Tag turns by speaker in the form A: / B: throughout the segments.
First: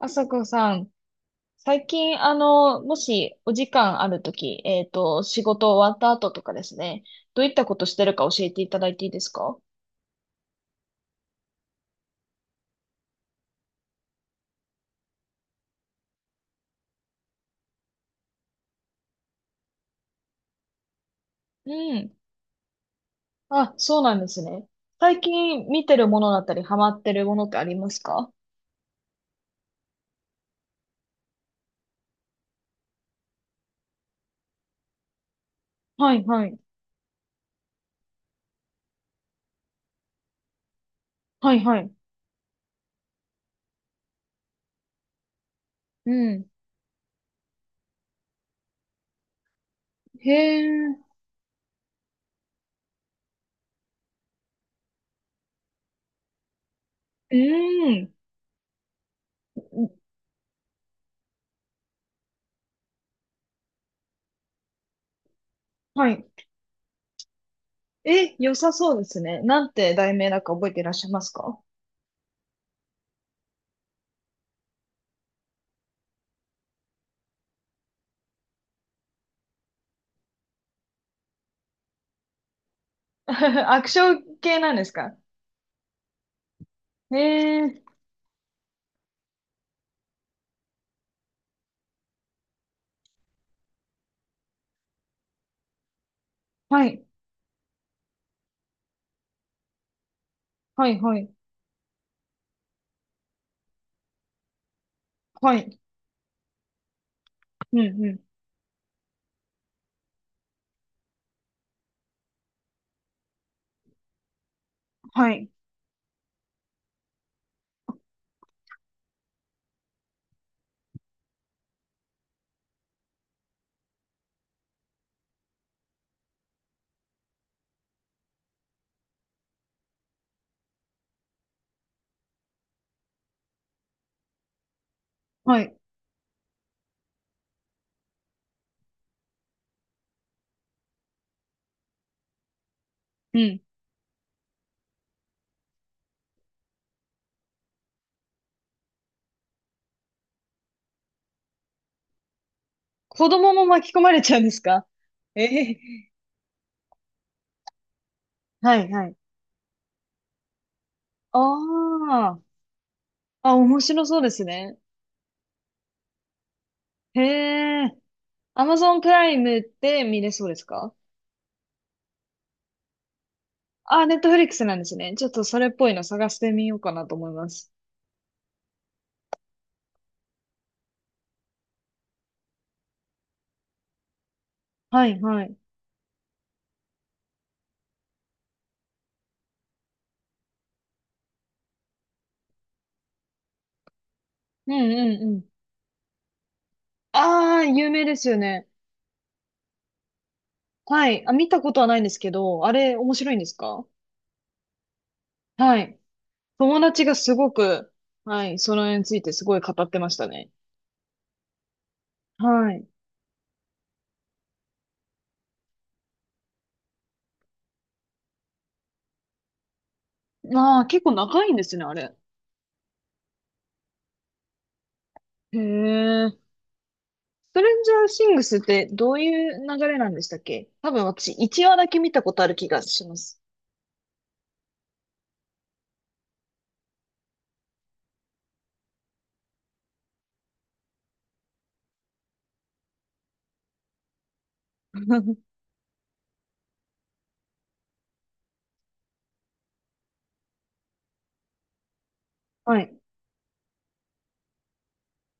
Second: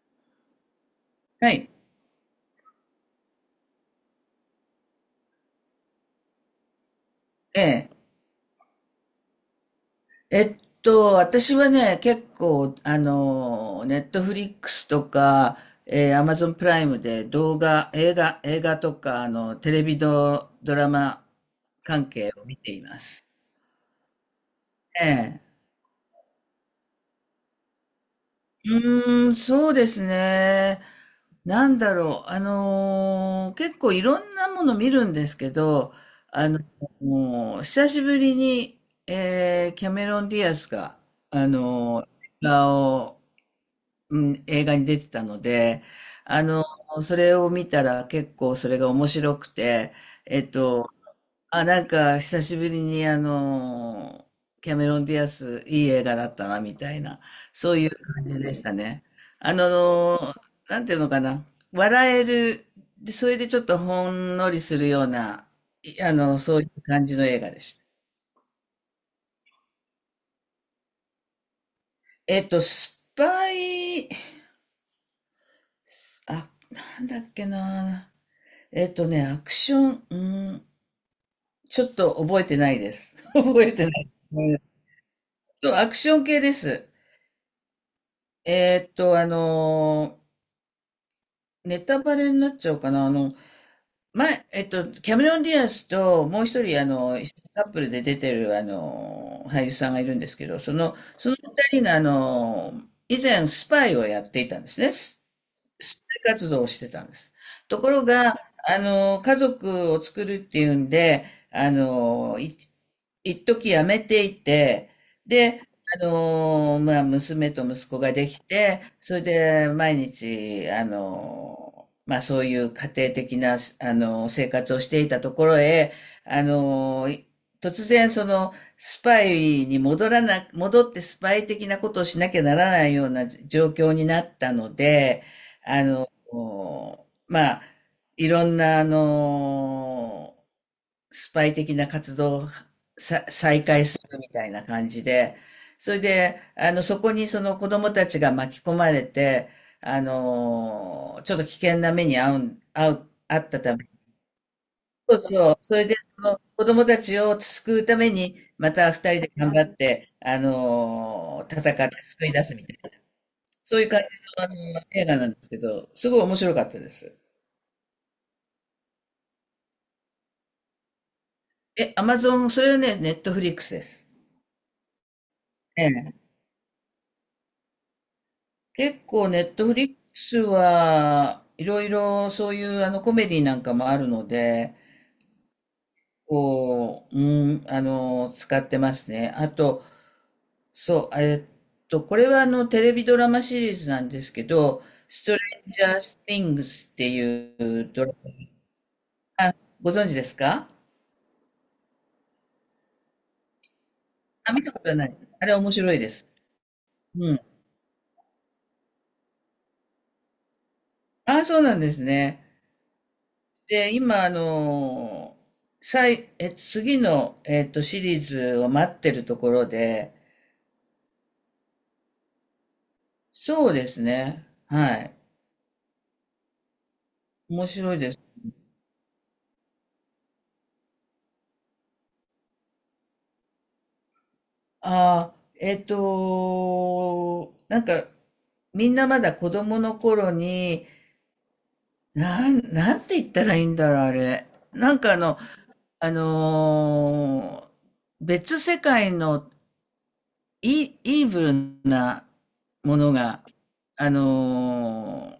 A: あさこさん、
B: はい。
A: 最近、もしお時間あるとき、仕事終わった後とかですね、どういっ
B: え
A: たこと
B: え。
A: してるか教えていただいていいですか？
B: えっ私はね、結構、ネットフリックスとか、アマゾンプライムで動画、映画とか、テレビド、ドラマ
A: う
B: 関
A: ん。
B: 係を見ています。
A: あ、そうなんですね。
B: え
A: 最
B: え。
A: 近見てるものだったり、ハマってるものってありますか？
B: そうですね。なんだろう。結構いろんなもの見るんですけど、
A: はいは
B: あ
A: い。
B: の、もう久しぶりに、キャメロン・ディアスが、あ
A: はいはい。
B: の、映画をうん、映画に出てたので、
A: う
B: あ
A: ん。
B: の、それを見たら結構それが面白くて、
A: へ
B: えっと、
A: え、
B: あ、なんか久しぶりにキャメロン・ディアス、いい映画だったな、みたいな、
A: う
B: そういう
A: ん。
B: 感じでしたね。あの、なんていうのかな、笑える、でそれでちょっとほんのりするような、い
A: は
B: あ
A: い。
B: の、そういう感じの映画でした。
A: え、良さそうですね。なんて題名だか覚えていらっしゃいますか？
B: スパイ、あ、なんだっけな。アクション、ちょっと覚えてないです。覚え
A: ア
B: て
A: ク
B: な
A: シ
B: いで
A: ョ
B: す
A: ン 系
B: ね。
A: なんですか？
B: そう、アクション系です。
A: へえ、
B: えっと、あのネタバレになっちゃうかな。前、キャメロン・ディアスと、もう一人、
A: はい、
B: 一緒にカップルで出てる、俳優さんがいるんですけど、
A: はい、はい、
B: その二人が、以前、スパイをやっていたんですね。
A: はい。
B: スパイ活動をしてたんです。
A: う
B: とこ
A: ん、
B: ろ
A: うん、
B: が、家族を作るっていうんで、あのー、い一時辞めていて、
A: はい。
B: で、まあ、娘と息子ができて、それで毎日、まあ、そういう家庭的な、生活をしていたところへ、あの、突然、スパイに戻らな、戻ってスパイ的なことをしなきゃならないような状況になったので、
A: はい。
B: あの、まあ、いろんな、スパイ的な活動を
A: うん。
B: 再開するみたいな感じで、それで、そこにその子供たちが巻き込まれて、ちょっと危険な目に
A: 子
B: 遭っ
A: 供
B: た
A: も
B: ため、
A: 巻き込まれちゃうんですか？
B: そう
A: え
B: そう、そ
A: え
B: れで、その子供たちを救うために、ま
A: はい、
B: た
A: は
B: 二
A: い。
B: 人で頑張って、
A: あ
B: 戦って救い
A: あ。
B: 出すみたいな、
A: あ、
B: そ
A: 面
B: ういう感じ
A: 白そうで
B: の、
A: すね。
B: 映画なんですけど、すごい面白かったです。
A: へえ。Amazon プライムって見れそうですか？
B: え、アマゾン、それはね、ネットフリックスで
A: あ、
B: す。
A: ネットフリックスなんですね。ちょっとそれっぽいの
B: え
A: 探
B: え、
A: してみようかなと思います。
B: 結構ネットフリックスはいろいろそういうコメディなんかもあるので、
A: はい、はい。
B: うん、使ってますね。あと、そう、これはテレビドラマシリーズなんですけ
A: うん、
B: ど、
A: うん、
B: ス
A: う
B: トレ
A: ん。
B: ンジャースティングスって
A: ああ、
B: いう
A: 有名
B: ドラ
A: です
B: マ、
A: よね。
B: ご存知ですか？
A: はい。あ、見たことはないんですけど、あれ面白いんですか？
B: あ、見たことない。あれ面
A: は
B: 白
A: い。
B: いです。
A: 友達が
B: う
A: す
B: ん。
A: ごく、はい、その絵についてすごい語ってましたね。
B: ああ、そうなんですね。
A: はい。
B: で、今、次の、シリーズを待ってるところで
A: ああ、結構長いんですね、あれ。
B: そうですね。はい。
A: へえ。スト
B: 面
A: レンジャ
B: 白い
A: ー
B: です。
A: シングスってどういう流れなんでしたっけ？多分私、1話だけ見たことある気がします。
B: ああ、なんか、みんなまだ子供の頃に、なんて言ったらいいんだろう、あれ。なんかあのー別世界のイーブルな
A: はい。
B: ものが、あのー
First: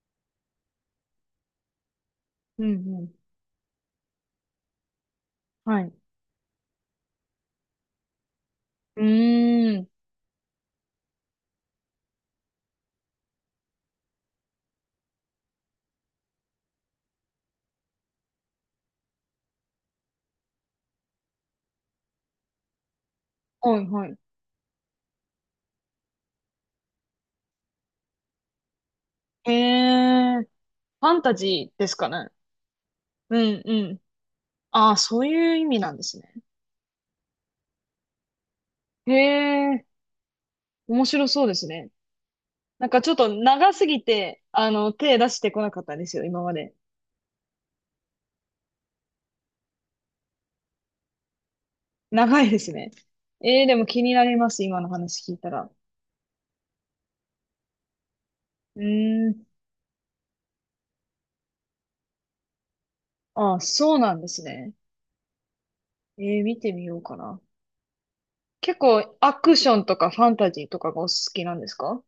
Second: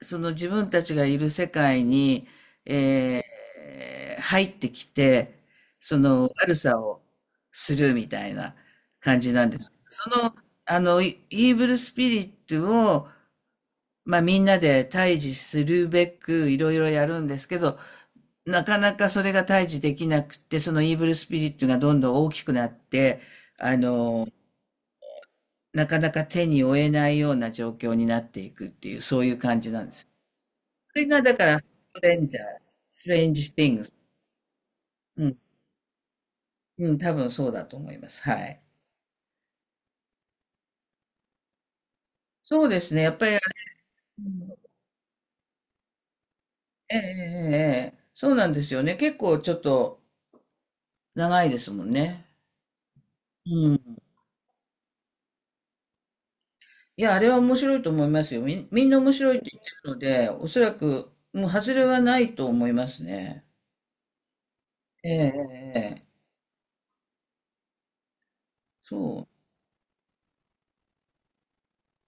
B: その自分たちがいる世界に、
A: うん、うん。
B: えー入ってきて、
A: はい。
B: その悪さをするみたいな
A: う
B: 感じなんですけ
A: ー
B: ど。
A: ん。
B: イーブルスピリットを、まあみんなで対峙するべくいろいろやるんですけど、なかなかそれが対峙できなくて、そのイーブルスピリットがどんどん大きくなって、あ
A: はい、はい。
B: の、なかなか手に負えないような状況になっていくっていう、そういう
A: へ
B: 感じなんです。
A: え。フ
B: それ
A: ァン
B: が
A: タ
B: だから、
A: ジーです
B: ト
A: か
B: レン
A: ね。
B: ジャー、ストレン
A: う
B: ジス
A: ん、
B: ティン
A: う
B: グス。
A: ん。ああ、そ
B: う
A: う
B: ん。
A: いう意味なんですね。
B: うん、多分そうだと思います。はい。
A: へえ。面白そうですね。
B: そうで
A: なん
B: す
A: か
B: ね。
A: ち
B: や
A: ょっ
B: っぱ
A: と
B: りあれ、
A: 長すぎて、手出してこなかったんですよ、今まで。
B: ええええええ、そうなんですよね。結構ちょっと長いですもんね。
A: 長いですね。ええ、
B: う
A: でも
B: ん。
A: 気になります、今の話聞いたら。
B: いや、あれは面白いと思いますよ。
A: う
B: みんな面
A: ー
B: 白いっ
A: ん。
B: て言ってるので、おそらく、もう外れはないと思いますね。
A: あ、そうなんですね。
B: ええええええ、
A: 見てみようかな。結構
B: そ
A: アクションとかファンタジーとかがお好きなんですか？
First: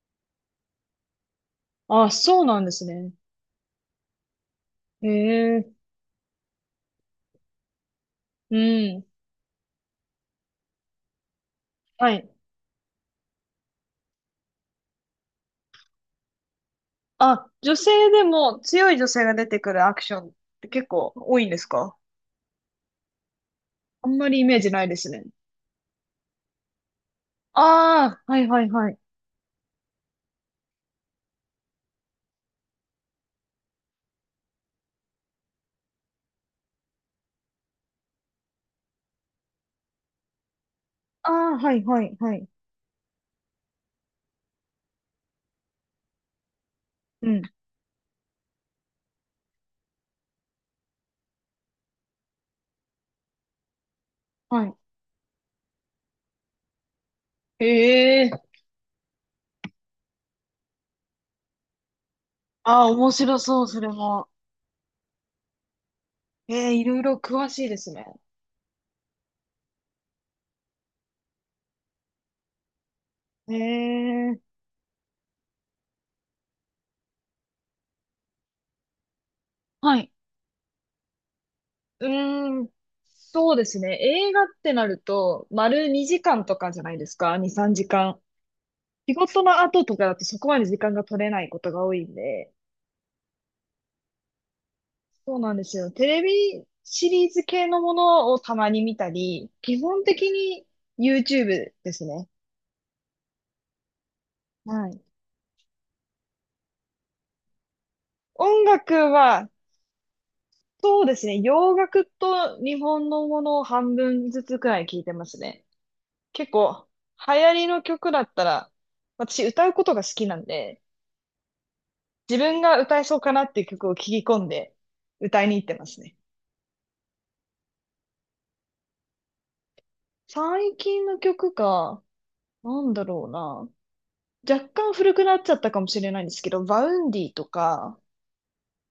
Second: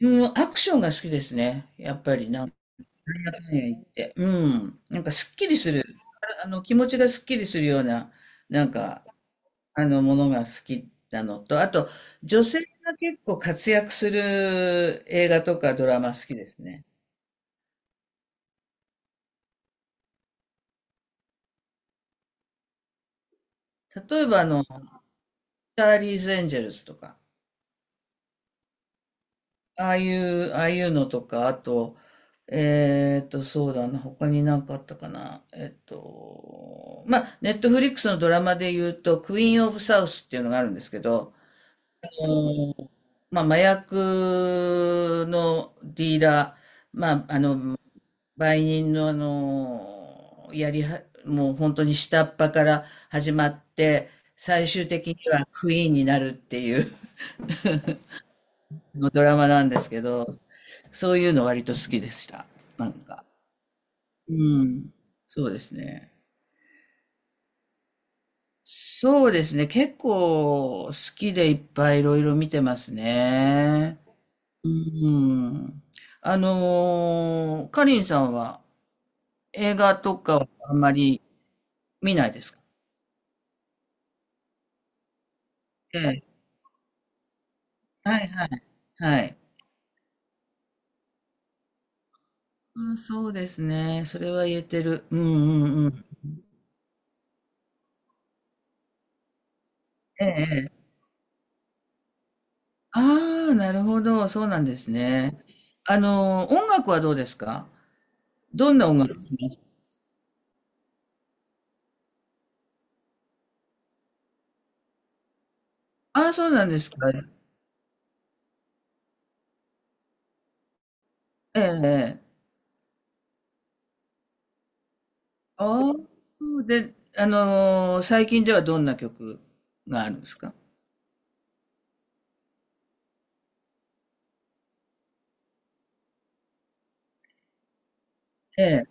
B: う。うん、アクションが好きですね。やっ
A: あ、
B: ぱり
A: そう
B: なん
A: なんですね。
B: ねえって、いや、うん。なん
A: へ
B: かすっきり
A: え、
B: する。気持ちがすっきりするような、
A: う
B: なんか、
A: ん。
B: ものが好きなのと、あと、
A: はい。
B: 女性が結構活躍する映画とかドラマ好きですね。
A: あ、女性でも強い女性が出てくるアクションって結構多いんですか？あん
B: 例え
A: まり
B: ば、
A: イメージ
B: チ
A: ないですね。
B: ャーリーズ・エンジェルスとか、
A: ああ、はいはいはい。
B: ああいうのとか、あと、そうだな、他になんかあったかな。まあ、ネットフリックスのドラマで言うと、クイーン・オブ・サウスっていうのがあるんですけ
A: あ
B: ど、
A: あ、はいはいはい。
B: まあ、麻薬のディーラー、まあ、
A: うん。
B: 売人のやりは、もう本当に下っ端から始まって、最
A: は
B: 終的にはクイーンになるっていう
A: い。へえ。
B: のドラマなんですけど、そういうの割と好きでした。
A: あ
B: な
A: あ、
B: ん
A: 面
B: か。
A: 白そう、それも。
B: うん。そうですね。
A: ええ、いろいろ詳しいですね。
B: そうですね。結構好きでいっぱいいろいろ見てます
A: へ
B: ね。
A: え。
B: うーん。かりんさんは映画
A: はい
B: とかはあんまり
A: う
B: 見ないですか？
A: ーん、そうですね。映画ってなると、丸
B: え
A: 2
B: え。
A: 時間とかじゃないですか。2、3時
B: は
A: 間。
B: いはい。
A: 仕
B: はい。
A: 事の後とかだとそこまで時間が取れないことが多いんで。
B: あ、そうですね。それは言えてる。うん
A: そうなんで
B: う
A: す
B: んう
A: よ。
B: ん。
A: テレビシリーズ系のものをたまに見たり、基本
B: え
A: 的に
B: え。
A: YouTube ですね。
B: ああ、なるほど。そうなんで
A: は
B: す
A: い。
B: ね。音楽はどうですか？
A: 音
B: どんな音
A: 楽
B: 楽
A: は、
B: ですか？
A: そうですね。洋楽と日本のものを半分ずつくらい聞いてますね。
B: ああ、そ
A: 結
B: うなんで
A: 構、
B: すか。え
A: 流行りの曲だったら、私歌うことが好きなんで、
B: え。ええ、
A: 自分が歌えそうかなっていう曲を聞き込んで歌いに行ってま
B: あ
A: すね。
B: あ、で、最近ではどんな曲があるんですか？
A: 最近の曲か、なんだろうな。若干古くなっちゃったかもしれないんですけど、バウンディとか、
B: ええ。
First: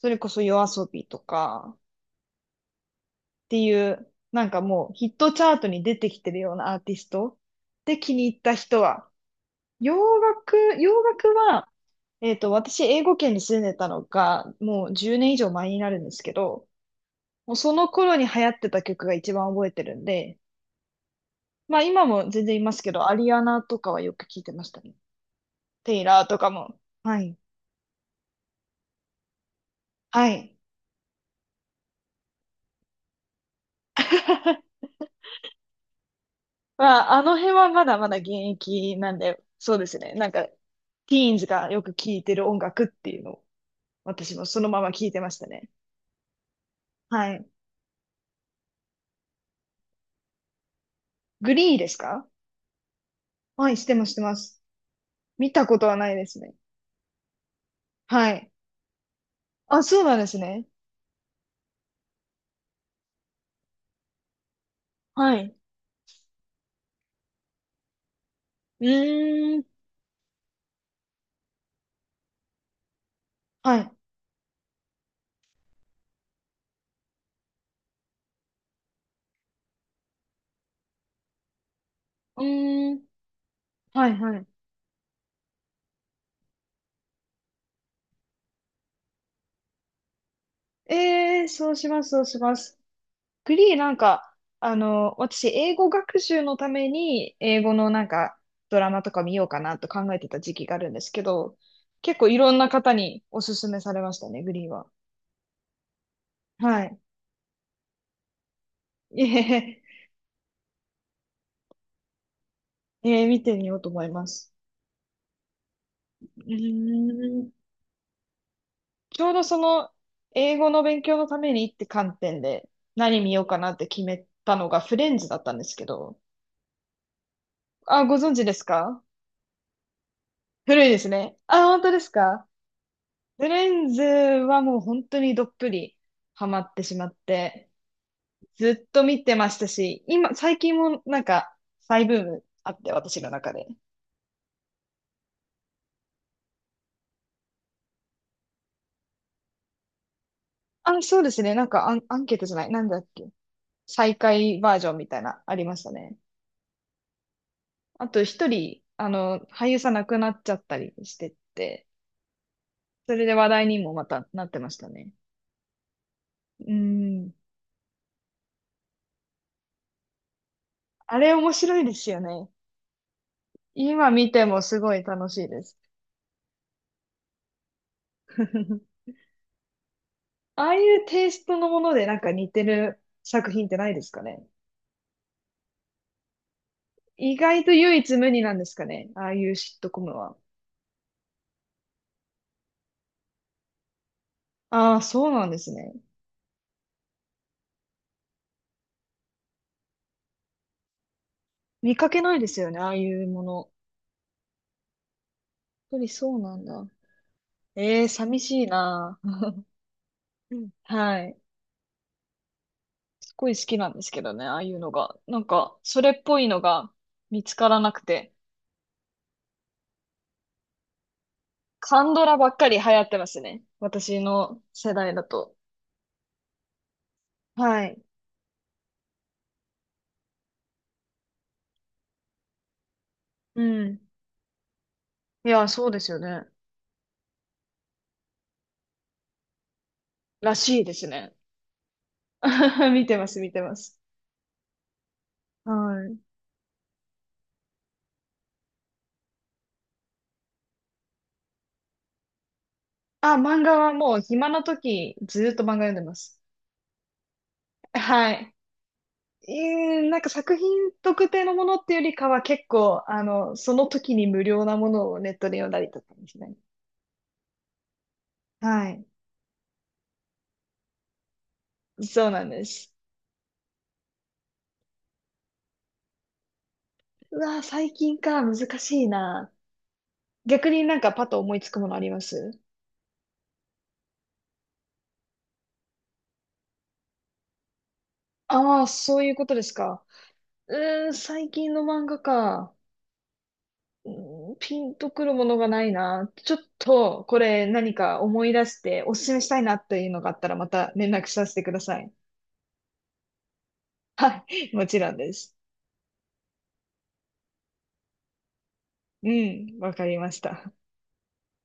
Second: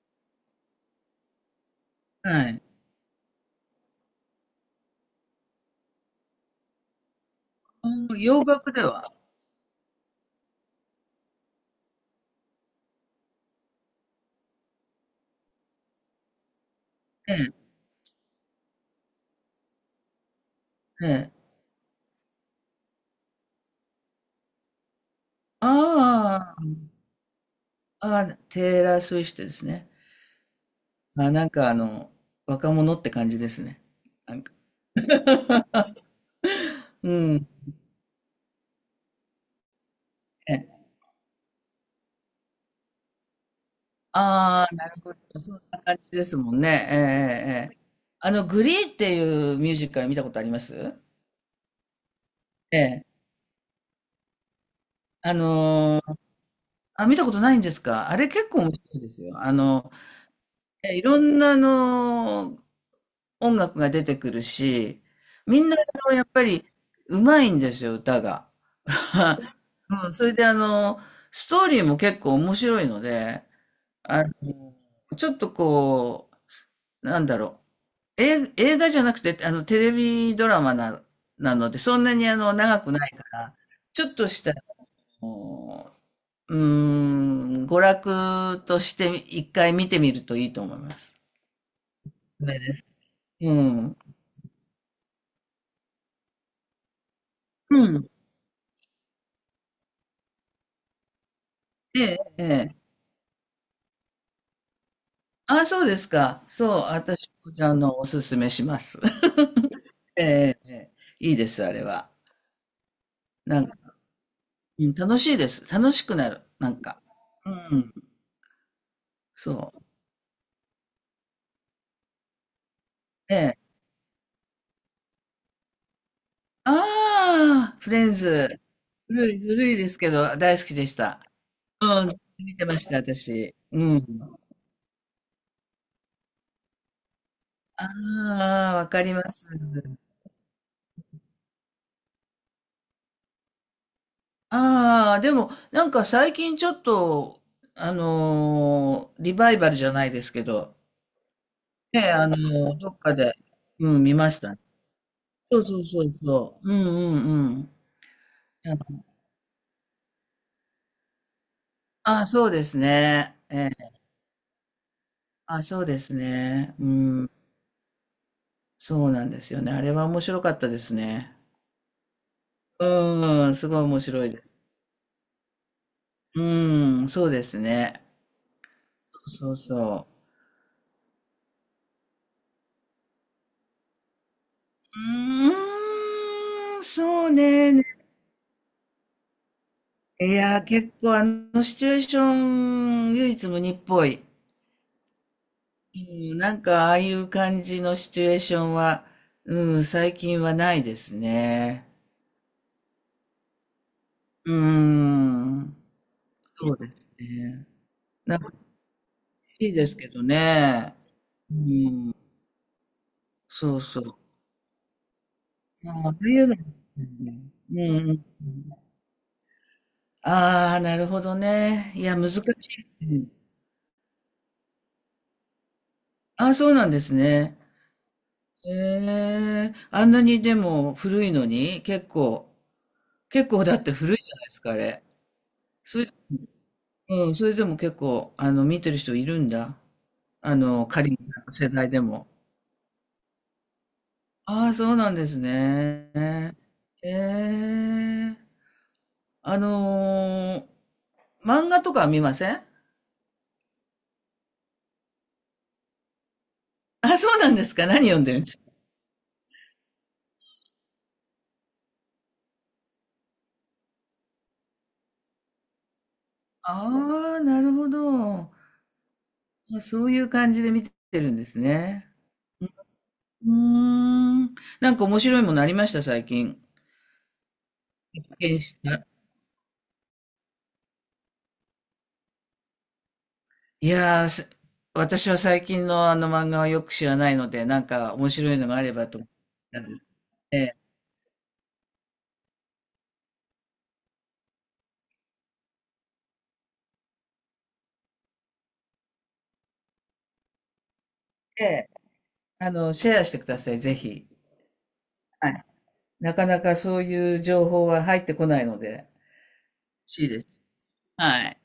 A: それこそヨアソビとか
B: はい。
A: っていう、なんかもうヒットチャートに出てきてるようなアーティスト
B: あ
A: で気に入っ
B: 洋
A: た
B: 楽
A: 人
B: で
A: は、
B: は、
A: 洋楽は、私、英語圏に住んでたのが、もう10年以上前になるんですけど、
B: え
A: もう
B: え、
A: その頃に流行ってた曲が一番覚えてるんで、
B: ええ。
A: まあ今も全然いますけど、アリアナとかはよく聞いてましたね。テイラーとか
B: あ
A: も。はい。
B: あ、ああ、テイラー・スウィフトですね。
A: はい。
B: あ、なんか若者って感じですね。なんか。
A: ま
B: う
A: あ、あの
B: ん。
A: 辺はまだまだ現役なんで、そうですね。なんか、
B: え
A: テ
B: え、
A: ィーンズがよく聴いてる音楽っていうのを、私もそ
B: あ
A: の
B: あ、
A: ま
B: な
A: ま
B: る
A: 聴い
B: ほ
A: てまし
B: ど。
A: た
B: そん
A: ね。
B: な感じですもんね。ええ、
A: はい。
B: ええ。ええ、グリーっていうミュージカル見たことあります？
A: グリーですか？
B: ええ。
A: はい、してます、してます。
B: あ
A: 見たことは
B: の
A: ない
B: ー
A: ですね。
B: あ、見たことないんですか？あれ
A: は
B: 結
A: い。
B: 構面白いですよ。
A: あ、そうなんですね。
B: いろんな音楽が出てくるし、
A: はい。
B: みんなやっぱりうまいんですよ、歌が。
A: う ーん。
B: うん、それでストーリーも結構面白いので、
A: はい。
B: あちょっとなんだろう、映画じゃなくて、テレビドラマなので、そんなに
A: う
B: 長く
A: ーん。
B: ないから、ち
A: は
B: ょっ
A: い、
B: と
A: は
B: し
A: い。
B: た、あの娯楽として一回見てみるといいと思います。
A: ええー、そうします、そうし
B: そ
A: ま
B: れで、
A: す。
B: う
A: グリーな
B: ん。
A: んか、私、英語学習のために、英語
B: う
A: のなん
B: ん。
A: か、ドラマとか見ようかなと考えてた時期があるんですけど、
B: ええ、
A: 結構い
B: え
A: ろんな
B: え。
A: 方におすすめされましたね、グリーは。
B: あ、そうですか。そう、
A: はい。
B: 私も、おすすめします。
A: ええ、
B: ええ、ええ、いいです、あれは。
A: 見て
B: な
A: み
B: ん
A: ようと
B: か、
A: 思います。
B: うん、楽しいです。楽しくなる、
A: う
B: なんか。
A: ーん。
B: うん、
A: ちょうどそ
B: そう。
A: の、英語の勉強のためにって観点で、何見よう
B: え
A: かなって決めたのがフレンズだったんですけど、
B: ああ、フレ
A: あ、
B: ン
A: ご存知で
B: ズ。
A: すか？
B: 古いですけど、大好き
A: 古
B: で
A: い
B: し
A: です
B: た。
A: ね。あ、本
B: う
A: 当で
B: ん、
A: すか？
B: 見てました、
A: フィ
B: 私。
A: レン
B: う
A: ズ
B: ん。
A: はもう本当にどっぷりハマってしまって、
B: ああ、
A: ず
B: わ
A: っと
B: かりま
A: 見てま
B: す。
A: したし、今、最近もなんか再ブームあって、私の中で。
B: ああ、でも、なんか最近ちょっと、リバイバルじゃないですけど、
A: あ、そうですね。なんか
B: ね、
A: アンケートじゃない。なん
B: ど
A: だ
B: っ
A: っ
B: か
A: け。
B: で、うん、見
A: 再
B: ました。
A: 開バージョンみたいな、あ
B: そう
A: りま
B: そ
A: し
B: う
A: た
B: そう
A: ね。
B: そう。うんうんうん。
A: あと一人、俳優さん亡くなっちゃったりしてて、
B: ああ、そうです
A: それで
B: ね。
A: 話題にもまたなってましたね。
B: あ、そうです
A: う
B: ね。うん。
A: ん。
B: そうなんですよね。あれは面白かったです
A: あれ
B: ね。
A: 面白いですよね。
B: うん、すごい面
A: 今
B: 白
A: 見
B: いで
A: て
B: す。
A: もすごい楽しいです。
B: うん、そうですね。そうそう。
A: ああいうテイストのものでなんか似てる作品ってないですかね。
B: うーん、そう
A: 意外と
B: ね。
A: 唯一無二なんですかね。ああいうシットコム
B: い
A: は。
B: や、結構シチュエーション、唯一無二っぽい。
A: ああ、そうなんですね。
B: うん、なんかああいう感じのシチュエーションは、うん、最近はないですね。
A: 見かけないですよね、ああいうもの。
B: うん、
A: やっぱりそうなん
B: そう
A: だ。
B: ですね。
A: ええ、
B: なん
A: 寂
B: か
A: し
B: 欲
A: いな。
B: しいですけど
A: うん
B: ね。
A: はい。
B: うん。
A: すごい好
B: そ
A: き
B: う
A: なん
B: そ
A: です
B: う。
A: けどね、ああいうのが。なんか、
B: あ
A: そ
B: あ、
A: れ
B: あ
A: っ
B: あ
A: ぽ
B: いう
A: い
B: の
A: の
B: です
A: が
B: ね。
A: 見つか
B: う
A: ら
B: んう
A: なく
B: んうん。
A: て。
B: ああ、なるほどね。
A: カ
B: い
A: ン
B: や、
A: ド
B: 難
A: ラ
B: し
A: ばっかり流行
B: い。
A: って
B: う
A: ま
B: ん。
A: すね。私の世代だと。
B: ああ、そうなんですね。
A: はい。
B: へえ。あんなにでも古いのに、結
A: う
B: 構だって
A: ん。
B: 古いじゃないですか、あれ。
A: いや、そう
B: そ
A: で
B: れ、
A: すよね。
B: うん、それでも結構、見てる人いるんだ。
A: らしいです
B: 仮に
A: ね。
B: 世代でも。
A: 見てます、見てます。
B: ああ、そうなんです
A: は
B: ね。
A: い。
B: ええ。あのー漫画とかは見ません？
A: あ、漫画はもう暇な時ずーっと漫画読んでます。
B: あ、そうなんですか。何読ん
A: は
B: でるんで
A: い。
B: すか。
A: なんか作品特定のものっていうよりかは結構、その時に無料なものをネットで読んだりとかですね。
B: ああ、なるほど。
A: はい。
B: あ、そういう感じで見てるんですね。
A: そうなんです。
B: うーん。なんか面白いものありました、最近。
A: うわー、最近
B: 発
A: か、難
B: 見し
A: し
B: た。
A: いな。逆になんかパッと思いつくものあります？
B: いやー、私は最近の漫画はよく知らないので、なんか面白いのが
A: ああ
B: あ
A: ー、
B: れば
A: そ
B: と
A: う
B: 思っ
A: いうことです
B: たんで
A: か。
B: す。ええ、
A: うーん、最近の漫画か。うんピンとくるものがないな。ちょっと、これ何か思い出しておすすめしたいなっていうのがあったらまた連絡させて
B: え
A: くだ
B: え、
A: さい。
B: シェアしてください、ぜひ。
A: もちろんで
B: は
A: す。
B: い。なかなかそういう情報は入ってこないので、
A: うん、わか
B: 欲
A: り
B: しい
A: まし
B: です。
A: た。
B: はい。